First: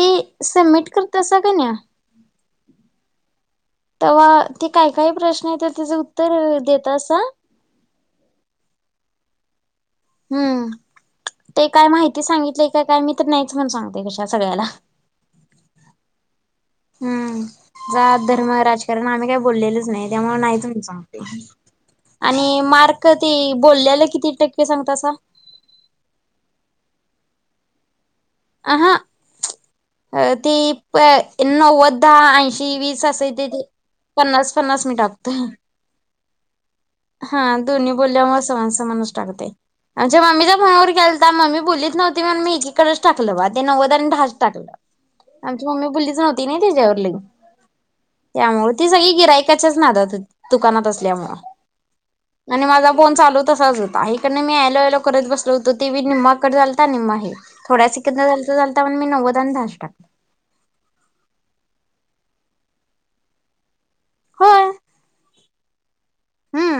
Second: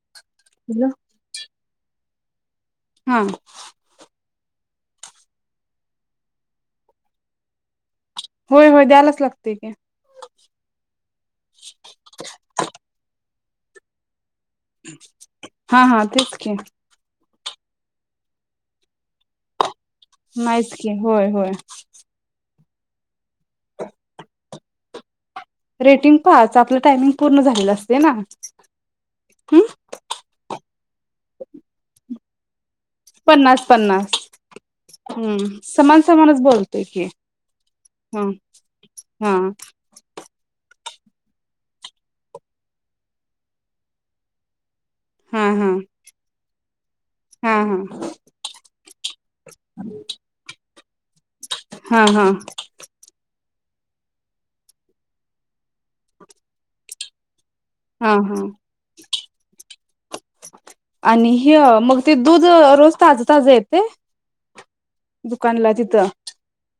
ते सम्मिट करतासा कनी. हम्म. तवा ते काय काय प्रश्न येत्यात तेच उत्तर देतासा? होय होय द्यायलाच लागतय की. हम्म ते काय माहिती सांगितलय काय काय मी तर नाहीच म्हणून सांगते बाई. हा हा तेच हम्म. हम्म, जात, धर्म, राजकारण आम्ही काय बोललेलच च नाही त्यामुळे नाहीच म्हणून की सांगते होय होय आणि मार्क ते बोलल्याल किती टक्के सांगतासा? रेटिंग पाच आपलं टायमिंग पूर्ण झालेलं असतय ना. अहा हम् ते ते वीस अस येतय, ते पन्नास, पन्नास मी टाकतय हम्म समान समानच बोलतोय की हा दोन्ही ह बोलल्यामुळे समान, समानच हा टाकतय आमच्या मम्मीच्या फोनवर केलता मम्मी, बोललीच न्हवती म्हणून मी एकीकडच टाकलं बा ते नवद, आणि दहा, च टाकलं. हा आमची हा मम्मी भुलीच नव्हती ना त्याच्यावर लई, हा हा त्यामुळे ती सगळी गिरायकाच्याच नादात होती, दुकानात अस. लेमो हा हा आणि माझा फोन चालू तसाच होता हीकडन मी हॅलो, हॅलो करत बसलो होतो, तेबी निम्माकट झालता निम्मा हे हा थोड्यासिकंद हा झालता, झालता म्हणून मी नव्वद आणि धाच टाक. आणि हे मग ते दूध रोज ताज, ताज येतय होय. दुकानला तिथं हूं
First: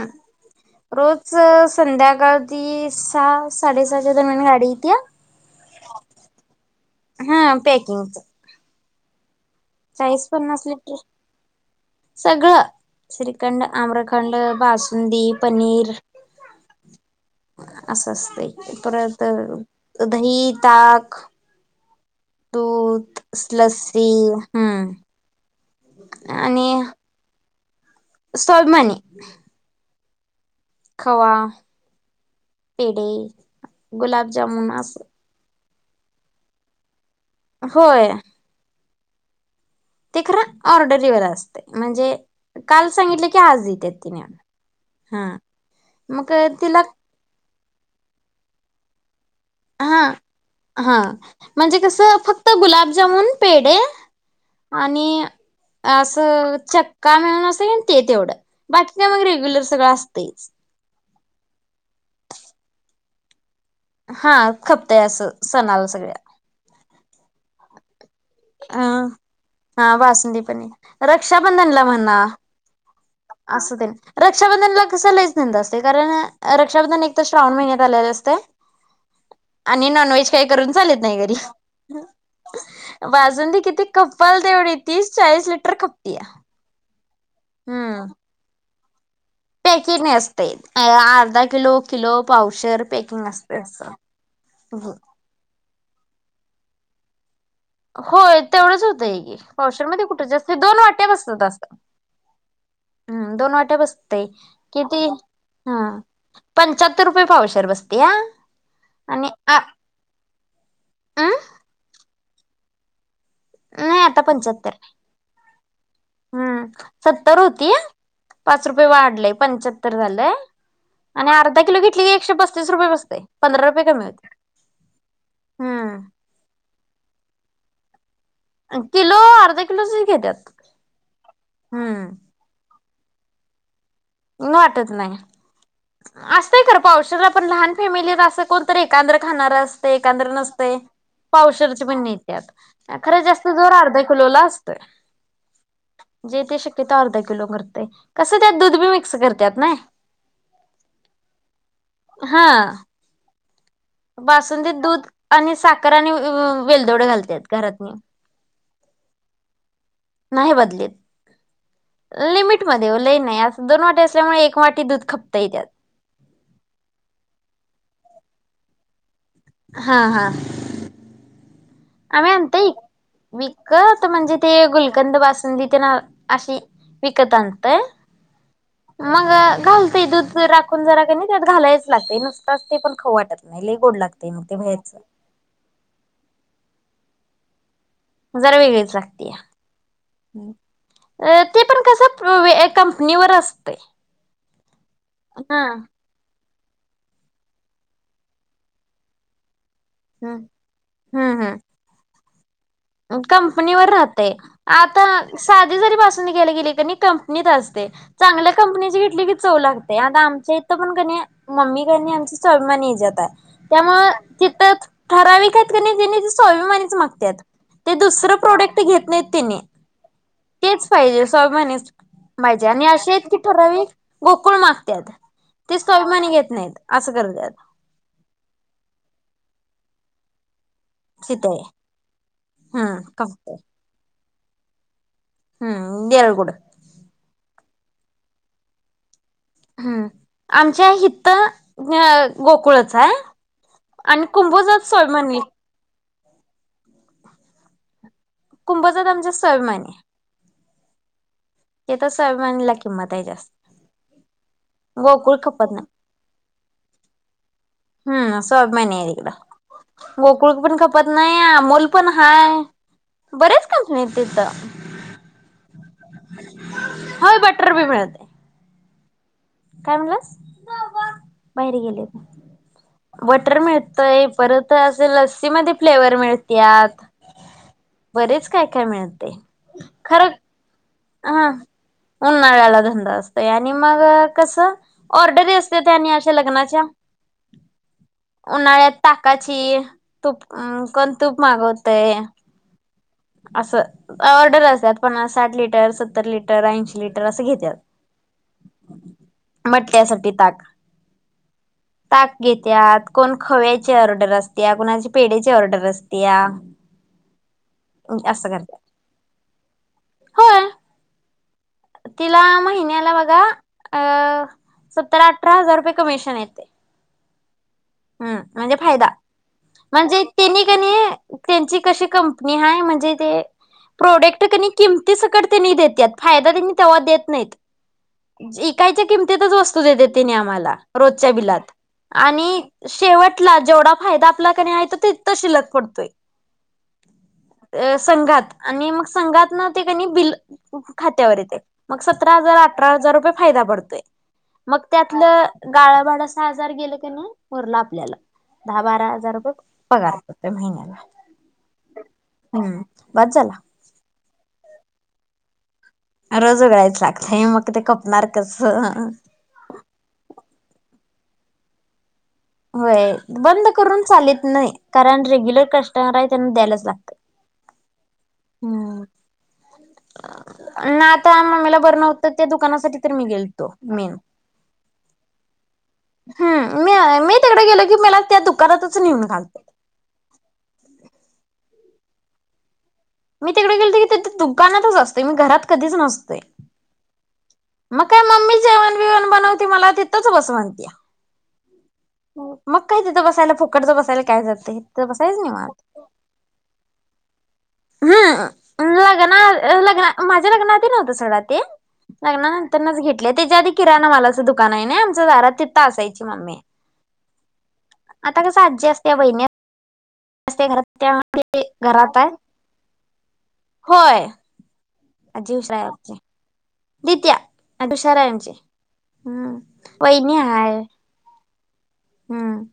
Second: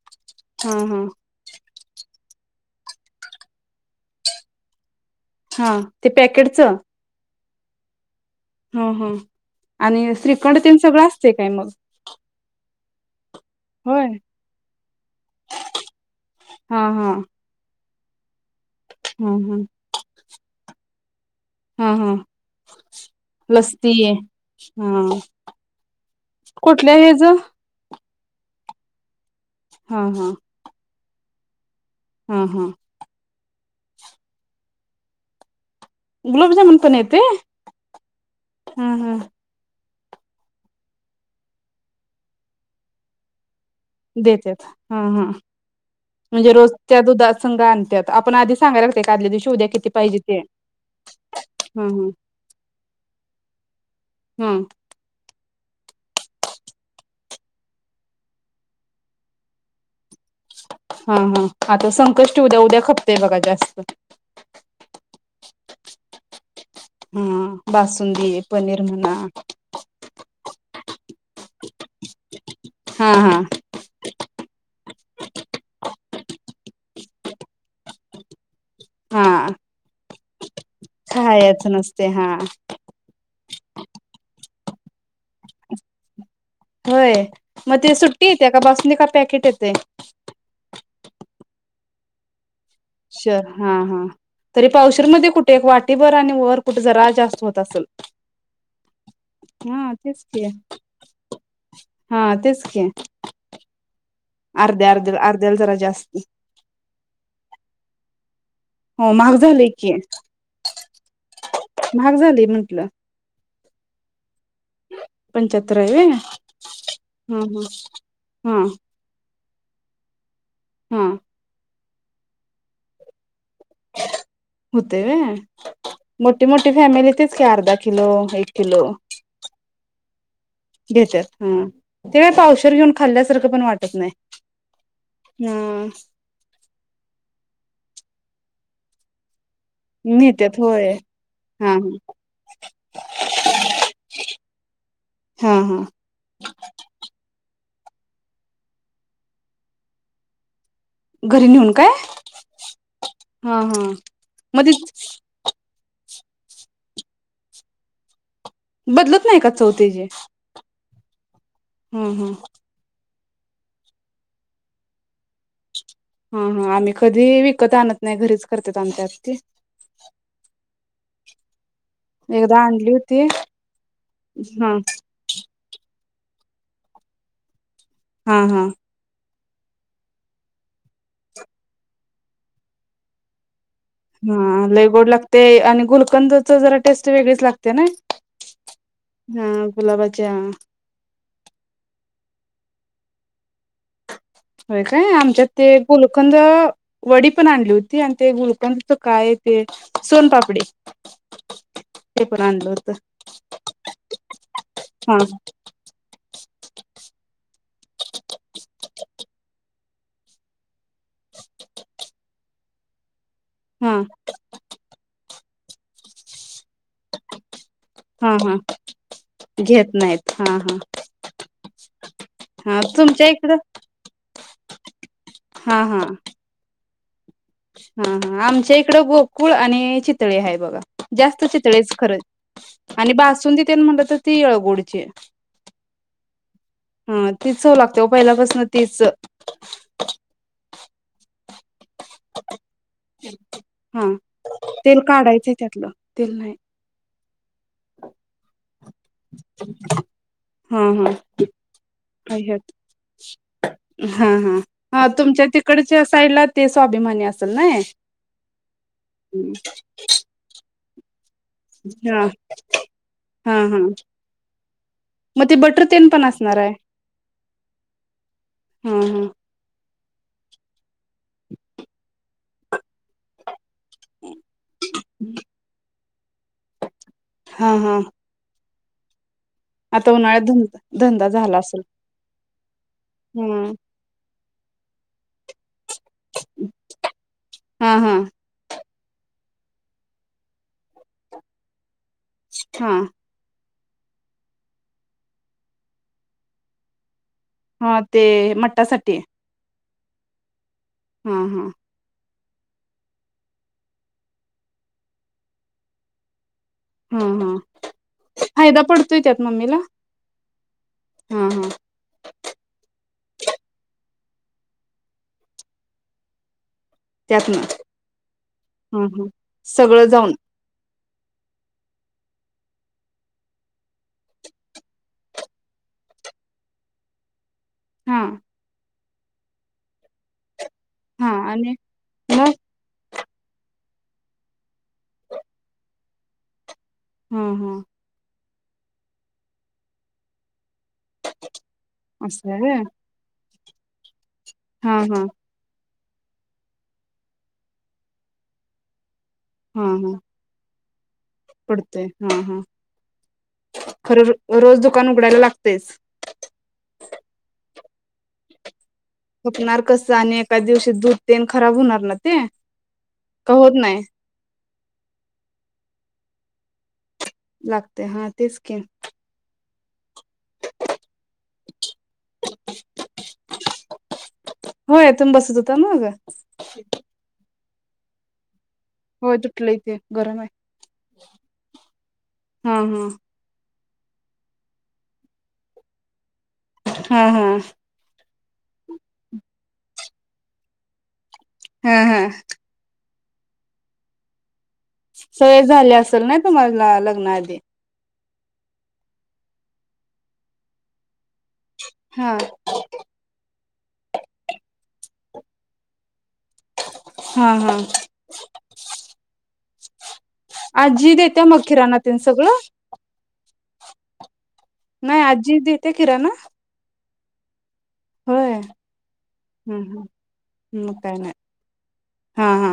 हा हा रोजच संध्याकाळ ती सहा साडेसहाच्या, दरम्यान गाडी येतीया. हा ते पॅकेटच हा पॅकिंगच. हूं! आणि चाळीस श्रीखंड, पन्नास तेन लिटर सगळं असतय काय मग. श्री खंड, होय आम्रखंड, बासुंदी, पनीर हा हा असं असतय. परत ह ह अ दही, ताक हा हा दूध, लस्ती लस्सी हम्म हा कुठल्या हेज. सोलमनी. हा हा! खवा, हा पे गुलाब जामुन, अस. गुलाबजामुन पण ये होय. हूं हूं! ते खर ऑर्डरीवर असतय, म्हणजे काल सांगितल की आज येईल. देत्यात हं हं मग म्हणजे रोज तिला त्या दुधाच फंग आनत्यात, आपण आदी सांगायला लागतय, एक आदल्या दिवशी उद्या अ किती पाहिजे ते हां म्हंजे हा हा कसं फक्त गुलाबजामुन, पेडे हा आणि आसं चक्का म्हणुन, असत कनई ते तेवढं, बाकी काय मग रेग्युलर सगळं असतयच. हांहां आता संकष्टी उद्या, उद्या खपतंय बघा जास्त. हां खपतय असं सणाला सगळ्या हम्म बास अं हां बासुंदी पनीर रक्षाबंधनला म्हण ना हा हा असुदे रक्षाबंधनला कस लईच धंदा असतय कारण रक्षाबंधन एक तर श्रावण महिन्यात आलेल असतय आणि नॉनव्हेज काही करून चालत नाही खायाच नसतय हां बासुंदी‌ किती खप्पल तेवढी तीस चाळीस लिटर खपतीया होय म ती सुट्टी येत्या काय बासु [unintelligible] पॅकिंग असतय काय अर्धा किलो किलो पाव पावशेर हां हां तरी पावशेरमध्ये कुठे एक वाटी भर आणि वर कुठं जरा जास्त हो होय तेवढच होतंयकी हा पावशेरमध्ये तेच कुठे की जास्त दोन वाट्या बसतात असं हा तेच की हम् दोन वाट्या बसत तय अर्ध्या किती अर्ध्या अर्ध्याला जरा हां जास्ती पंचाहत्तर रुपये पावशेर बसतिया हो महाग झालयकी अं महाग झालय म्हंटल नाई आता पंचाह त्तर पंच्याहत्तर आहे व्हय हम्म सत्तर हा होती हा हा पाच रुपये वाढलय पंच्याहत्तर झालय हा आणि अर्धा किलो घेट ते एकशे पस्तीस रुपये बसतय पंधरा रुपये कमी होते. होतय व्हय हम्म मोटी मोटी फॅमिली तेच ते अर्धा किलो अ किलो अर्धा किलो स घ्येत्यात घेत्यात हम्म ते पावशर घेऊन खाल्ल्यासारखं पण वाट वाटत नाही असतय खरं पावशरला पण लहान फॅमिलीत असं कोणतरी एकांद्र खाणार अस ते एकंदर नेत्यात नसतय होय हा पावशेरची पण नेत्यात खर जास्त जोर अर्धा किलोला असतोय हा हा जे ते शक्यतो अर्धा किलो कर कसं त्यात दूध बी वि अस करत्यात नय. घरी नेऊन काय. हा हा मग ते बासुंदीत दूध आणि साखर आणि ऊ ऊ वेलदोडे घालत्यात घरातनी. बदलत नाही का चव तेजी नाही [unintelligible] बदलीत. हम्म हम्. लिमिट मध्ये ओ लई नाही अस दोन वाटी असल्यामुळे एक वाटी दूध खपतई त्यात. हा हां आम्ही कधी विकत आणत नाय घरीच करत आमच्यात ते. हा हा. आम्ही एकदा आणतय आणली होती विकत म्हणजे ते हा गुलकंद बासुंदी [unintelligible] अशी विकत आणतय? हा हा मंग घालते दूध राखून जरा कणी त्या घालायच लागतय नुसताच ते पण खाऊ वाटत नाही. लई गोड लागते मग ते हा लय बाहेरच गोड लागतेय आणि गुलकंदच जरा टेस्ट वेगळीच लाग जरा वेगळीच लागत्या गुलाबाच्या ते पण कस [unintelligible] कंपनीवर असतय. होय काय आमच्यात ते गुलकंद वडी पण आणली होती आणि ते गुलकंद काय ते हम सोनपापडी हम्म हम. ते पण आणलं होतं कंपनीवर राहतय आता हा साधी जरी बासुंदी घ्यायला गेली कणी कंपनीत अस चांगल्या कंपनीची घेतली की चव लागते आता आमच्या इथं पण कणी मम्मी कणी आमची स्वाभिमानी हीजाता हाय. हा त्यामुळे तिथंच ठराविक त्यात कणी तेनी स्वाभिमानीच मागत्यात. ते हा दुसरं हा प्रोडक्ट घेत नाहीत तेनी घेत नाहीत हा हा तेच पाहिजे स्वाभिमानीच पाहिजे हा आणि असे तुमच्या आहेत की इकडं ठराव गोकुळ मागत्यात ते हा हा स्वाभिमानी घेत नाहीत. अआसं कर हा हा आमच्या इकड गोकुळ आणि चित तळी हाय बघा. जास्त सीताय चितळेच [unintelligible] हम्म आणि फक्त बासुंदी तेन म्हणल तर तीळ गुडचे हम्म देरगुड हा ति चव लाग त्यो पहिल्यापसन तीच होय गोकुळाच हाय हा आणि कुंभोजात तेल सोलमानी काढायचंय त्यातलं तेल नाही [inaudible] कुंभोजात आमच्या स्वाभिमानी ह, ह तिथं हयोत स्वाभिमानीला किंमत आहे जास्त हा, हा, हा गोकुळ तुमच्या खपत नाही. तिकडचे साईडला ते स्वाभिमानी अस हम्म स्वाभीमानी हाय एकदा गोकुळ पण खप नाही आमूल पण हा हाय हा बरेच हा कंपणी हाय्तं तीथ मग ते बटर तेन पण असणार आहे व्होय बटर बी मिळतय हा, हा काय म्हणलास बाहेर गेलेत बटर मिळत परत असे लस्सी मध्ये फ्लेवर मिळत्यात हा हा बरेच काय काय मिळतय आता खरं उन्हाळ्यात धुमत हा उन्हाळ्याला धंदा असतोय आणि हम्म मग कस ऑर्डरी अस त्यांनी अशा लग्नाच्या हा हा उन्हाळ्यात ताकाची तूप अ कोन तूप मागवत हा असं ऑर्डर असत्यात पन्नास साठ लिटर सत्तर लिटर ऐंशी लिटर असं घेत्यात. हा ते मठासाठी त्यासाठी ताक हम, हम ताक घेत्यात कोण खव्याची ऑर्डर असत्या कुणाची पेढ्याची ऑर्डर असत्या हा, हा असं करत्यात. फायदा पडतोय त्यात मम्मीला होय. हा, हा तिला महिन्याला बघा अ सत्तर अठरा हजार रुपये कमिशन येतय त्यातन ह म्हणजे हा फायदा हा सगळं म्हणजे जाऊन त्यांनी क त्यांची कशी क हाय म्हणजे ते प्रोडक्ट कणी किमती सकट त्यांनी देत्यात फायदा त्यांनी तेव्हा देत नाहीत. हा इकायच किमतीतच वस्तू देत्यात तिनी आम्हाला हा रोजच्या बिलात आणि मग आणि शेवटला जेवढा फायदा आपल्याकनि आहे तो तर शिल्लक पडतोय. हा हा अ संघात आणि मग संघातन ते कनी बिल खात्यावर येते मग सतरा असं हजार, आहे व्हय अठरा हजार रुपये फायदा पडतोय. मग हा हा त्यातलं गाळप थोडासा आजार गेल कनी उरलेलं आपल्याला दहा बारा हजार रुपये. पगार पडतोय महिन्याला पडतोय हं हं हम्म बास झाला खर. रोज दुकान उघडायला लागतेयच. रोज उघडायचं लागतय, मग ते खपणार कस. खपणार कस आणि एखाद दिवशी दूध तेन खराब होणार ना ते होय का बंद होत नाही करून चालीत नाही कारण रेग्युलर कस्टमर त्यांना द्यायलाच लाग लागते हा तेच की ना आता मम्मीला बरं नव्हतं ते दुकानासाठी तर मी गेल तो मी होय तुम्ही बसत होता मग तिकडं गेल की मलाच त्या दुक होय तुटलंय तेे गरम आहे. हम हम्. मी तिकडे गेल दुकानातच असतोय मी घरात कधीच नसतोय. हा हा. मग काय मम्मी जेवण बेवण बनवते मला तिथंच बस म्हनत्या. हा हा हो म काय. बसायला फुकटचं बसायला काय जातंय. तिथं बसायचं सवय निवांत. झाली असल ना तुम्हाला लग्नाआधी अ लग्ना लग्न माझ्या लग्ना नव्हतं सोडा ते हा लाग्ना नंतरनच घेतलय त्याच्या आधी किराणा मालाचं दुकान आहे ना आमचं दारात तित्ता असाय ची मम्मी, हा हा आता कसं अडजस्ट होईने आज्जी देते मग किराणा घरात तेन आहे सगळं? होय नाही आजी आज्जी हुशार आहे देते आमची किराणा. दित्या. [unintelligible] हाय आमची होय हम्म वहिनी हाय हम्म मग काय नाही हा हम्म. हा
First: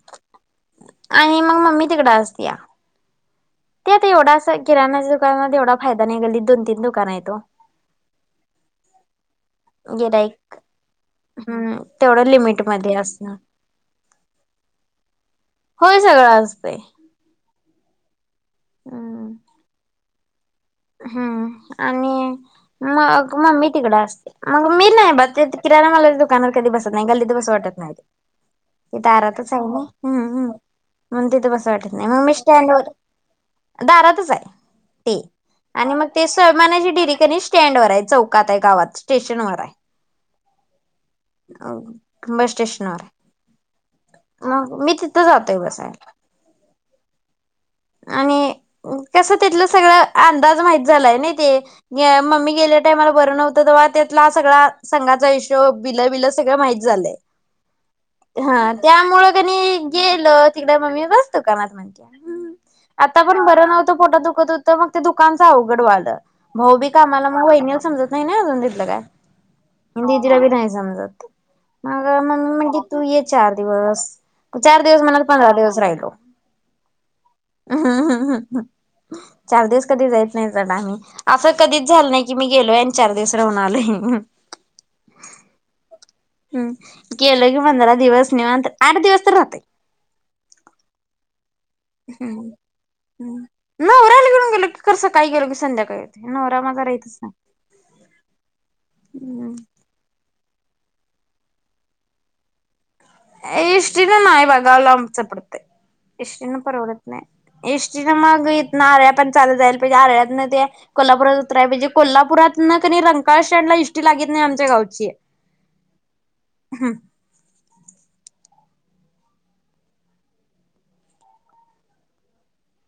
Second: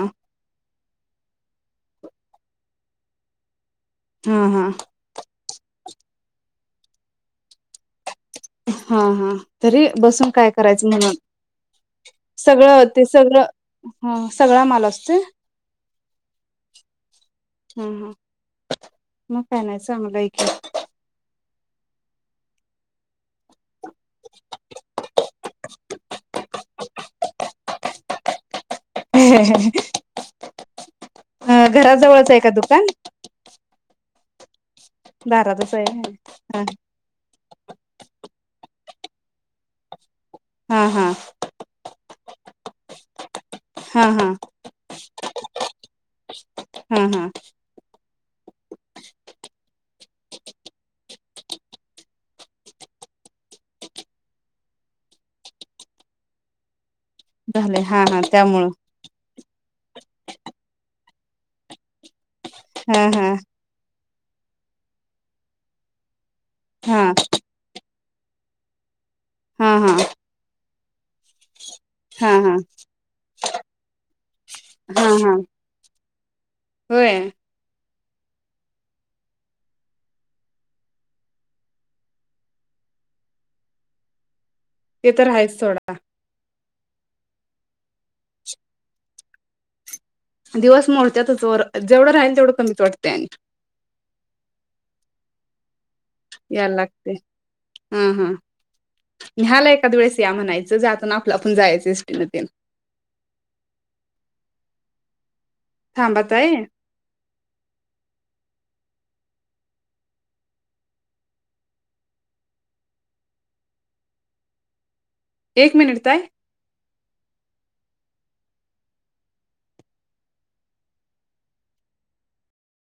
आणि म मम्मी तिकडं असत्या. त्यात हा एवढासा हा किराणाच दुकान व तेवढा फायदा नाही गल्लीत दोन तीन दुकानं आयेत ओ. हां हां तरी बसून काय गिराईक करायचं म्हणून हम्म तेवढं सगळं लिमिटमध्ये ते असणं सगळं हां सगळा माल असते. होय सगळं असतंय हा हा हम्म मग काय नाय चांगलं एक हम्म आणि मग मम्मी तिकडे असते मग मी नाही बा ते ती किराणा मला दुकानावर कधी बसत नाही गल्लीत बसू वाटत नाहीत. मी दारातच हाय ओ हम्म हम्म म्हन तिथं अ बसू वाटत नाही मन घराजवळच मी आहे का दुकान स्टँडवर दारातच हाय. दारातच. आहे आणि म ते हा स्वयमानाची डिटी कनी स्टँड वर हाय चौकात आय गा आ [unintelligible] वात स्टेशन वर आय. हा हा अं बस स्टेशन वर. हा हा मग मी तिथं जातोय बसायला. हम्म हम्म आणि कसं तिथंल सगळं आंदाज माहित झालाय नाई ते गें मम्मी गेल्या टायमाला बरं नव्हतं तेव्हा त्यातला सगळा संघाचा हिशोब बिलं बिलं सगळं माहित झालंय. झालंय हा हा त्यामुळं हां, त्यामुळं कनी गेलो तिकड मम्मी बस दुकानात म्हणत्या हम्म. हा आता हा पण बरं नव्हतं पोटात दुखत होतं मग ते दुकानचं अवघड वालं भाऊ बी हा कामाला मग वहिनील समजत नाही ना अजून तिथलं काय. हा हा दीदीला बी नाहीस समजत. मगं हा मम्मी हा म्हणती तू ये चार दिवस, चार दिवस हा म्हणत हा पंधरा दिवस राहिलो. होय चार दिवस कधी जायत नाही, [unintelligible] आसं कधीच झाल नाही की मी गेलोये आणि चार दिवस राहून आलोये. ते तर आहेच सोडा. हम्म गेलो की पंधरा दिवस निवांत आठ दिवस तर राहतय. दिवस मोडत्यातच वर. जेवढं राहील हम्म तेवढं कमीच वाटतंय आणि हम्म नवऱ्याला घेऊन गेल की कसं सकाळी गेलो की संध्याकाळी येतोय नवरा यायला माझा लागतंय राहीतच नाही. हा हा हम्म न्हयाला एखाद वळेस या म्हणाय च जाताना आपलं आपण जायच एस टी न तेन. एस टी नं नाय बघा लांबच थांबा पडतंय एस टी ताई न परवडत नाय एस टी नं माग इतना आऱ्याप पण चालत जायला पाहिजे आरळ्यातनं त्या कोल्हापुरात उतराय पाहिजे कोल्हापुरातनं कनी रंकाळ स्टॅन्ड ला एस टी लागत नाय आमच्या गावची एक मिनिट ताय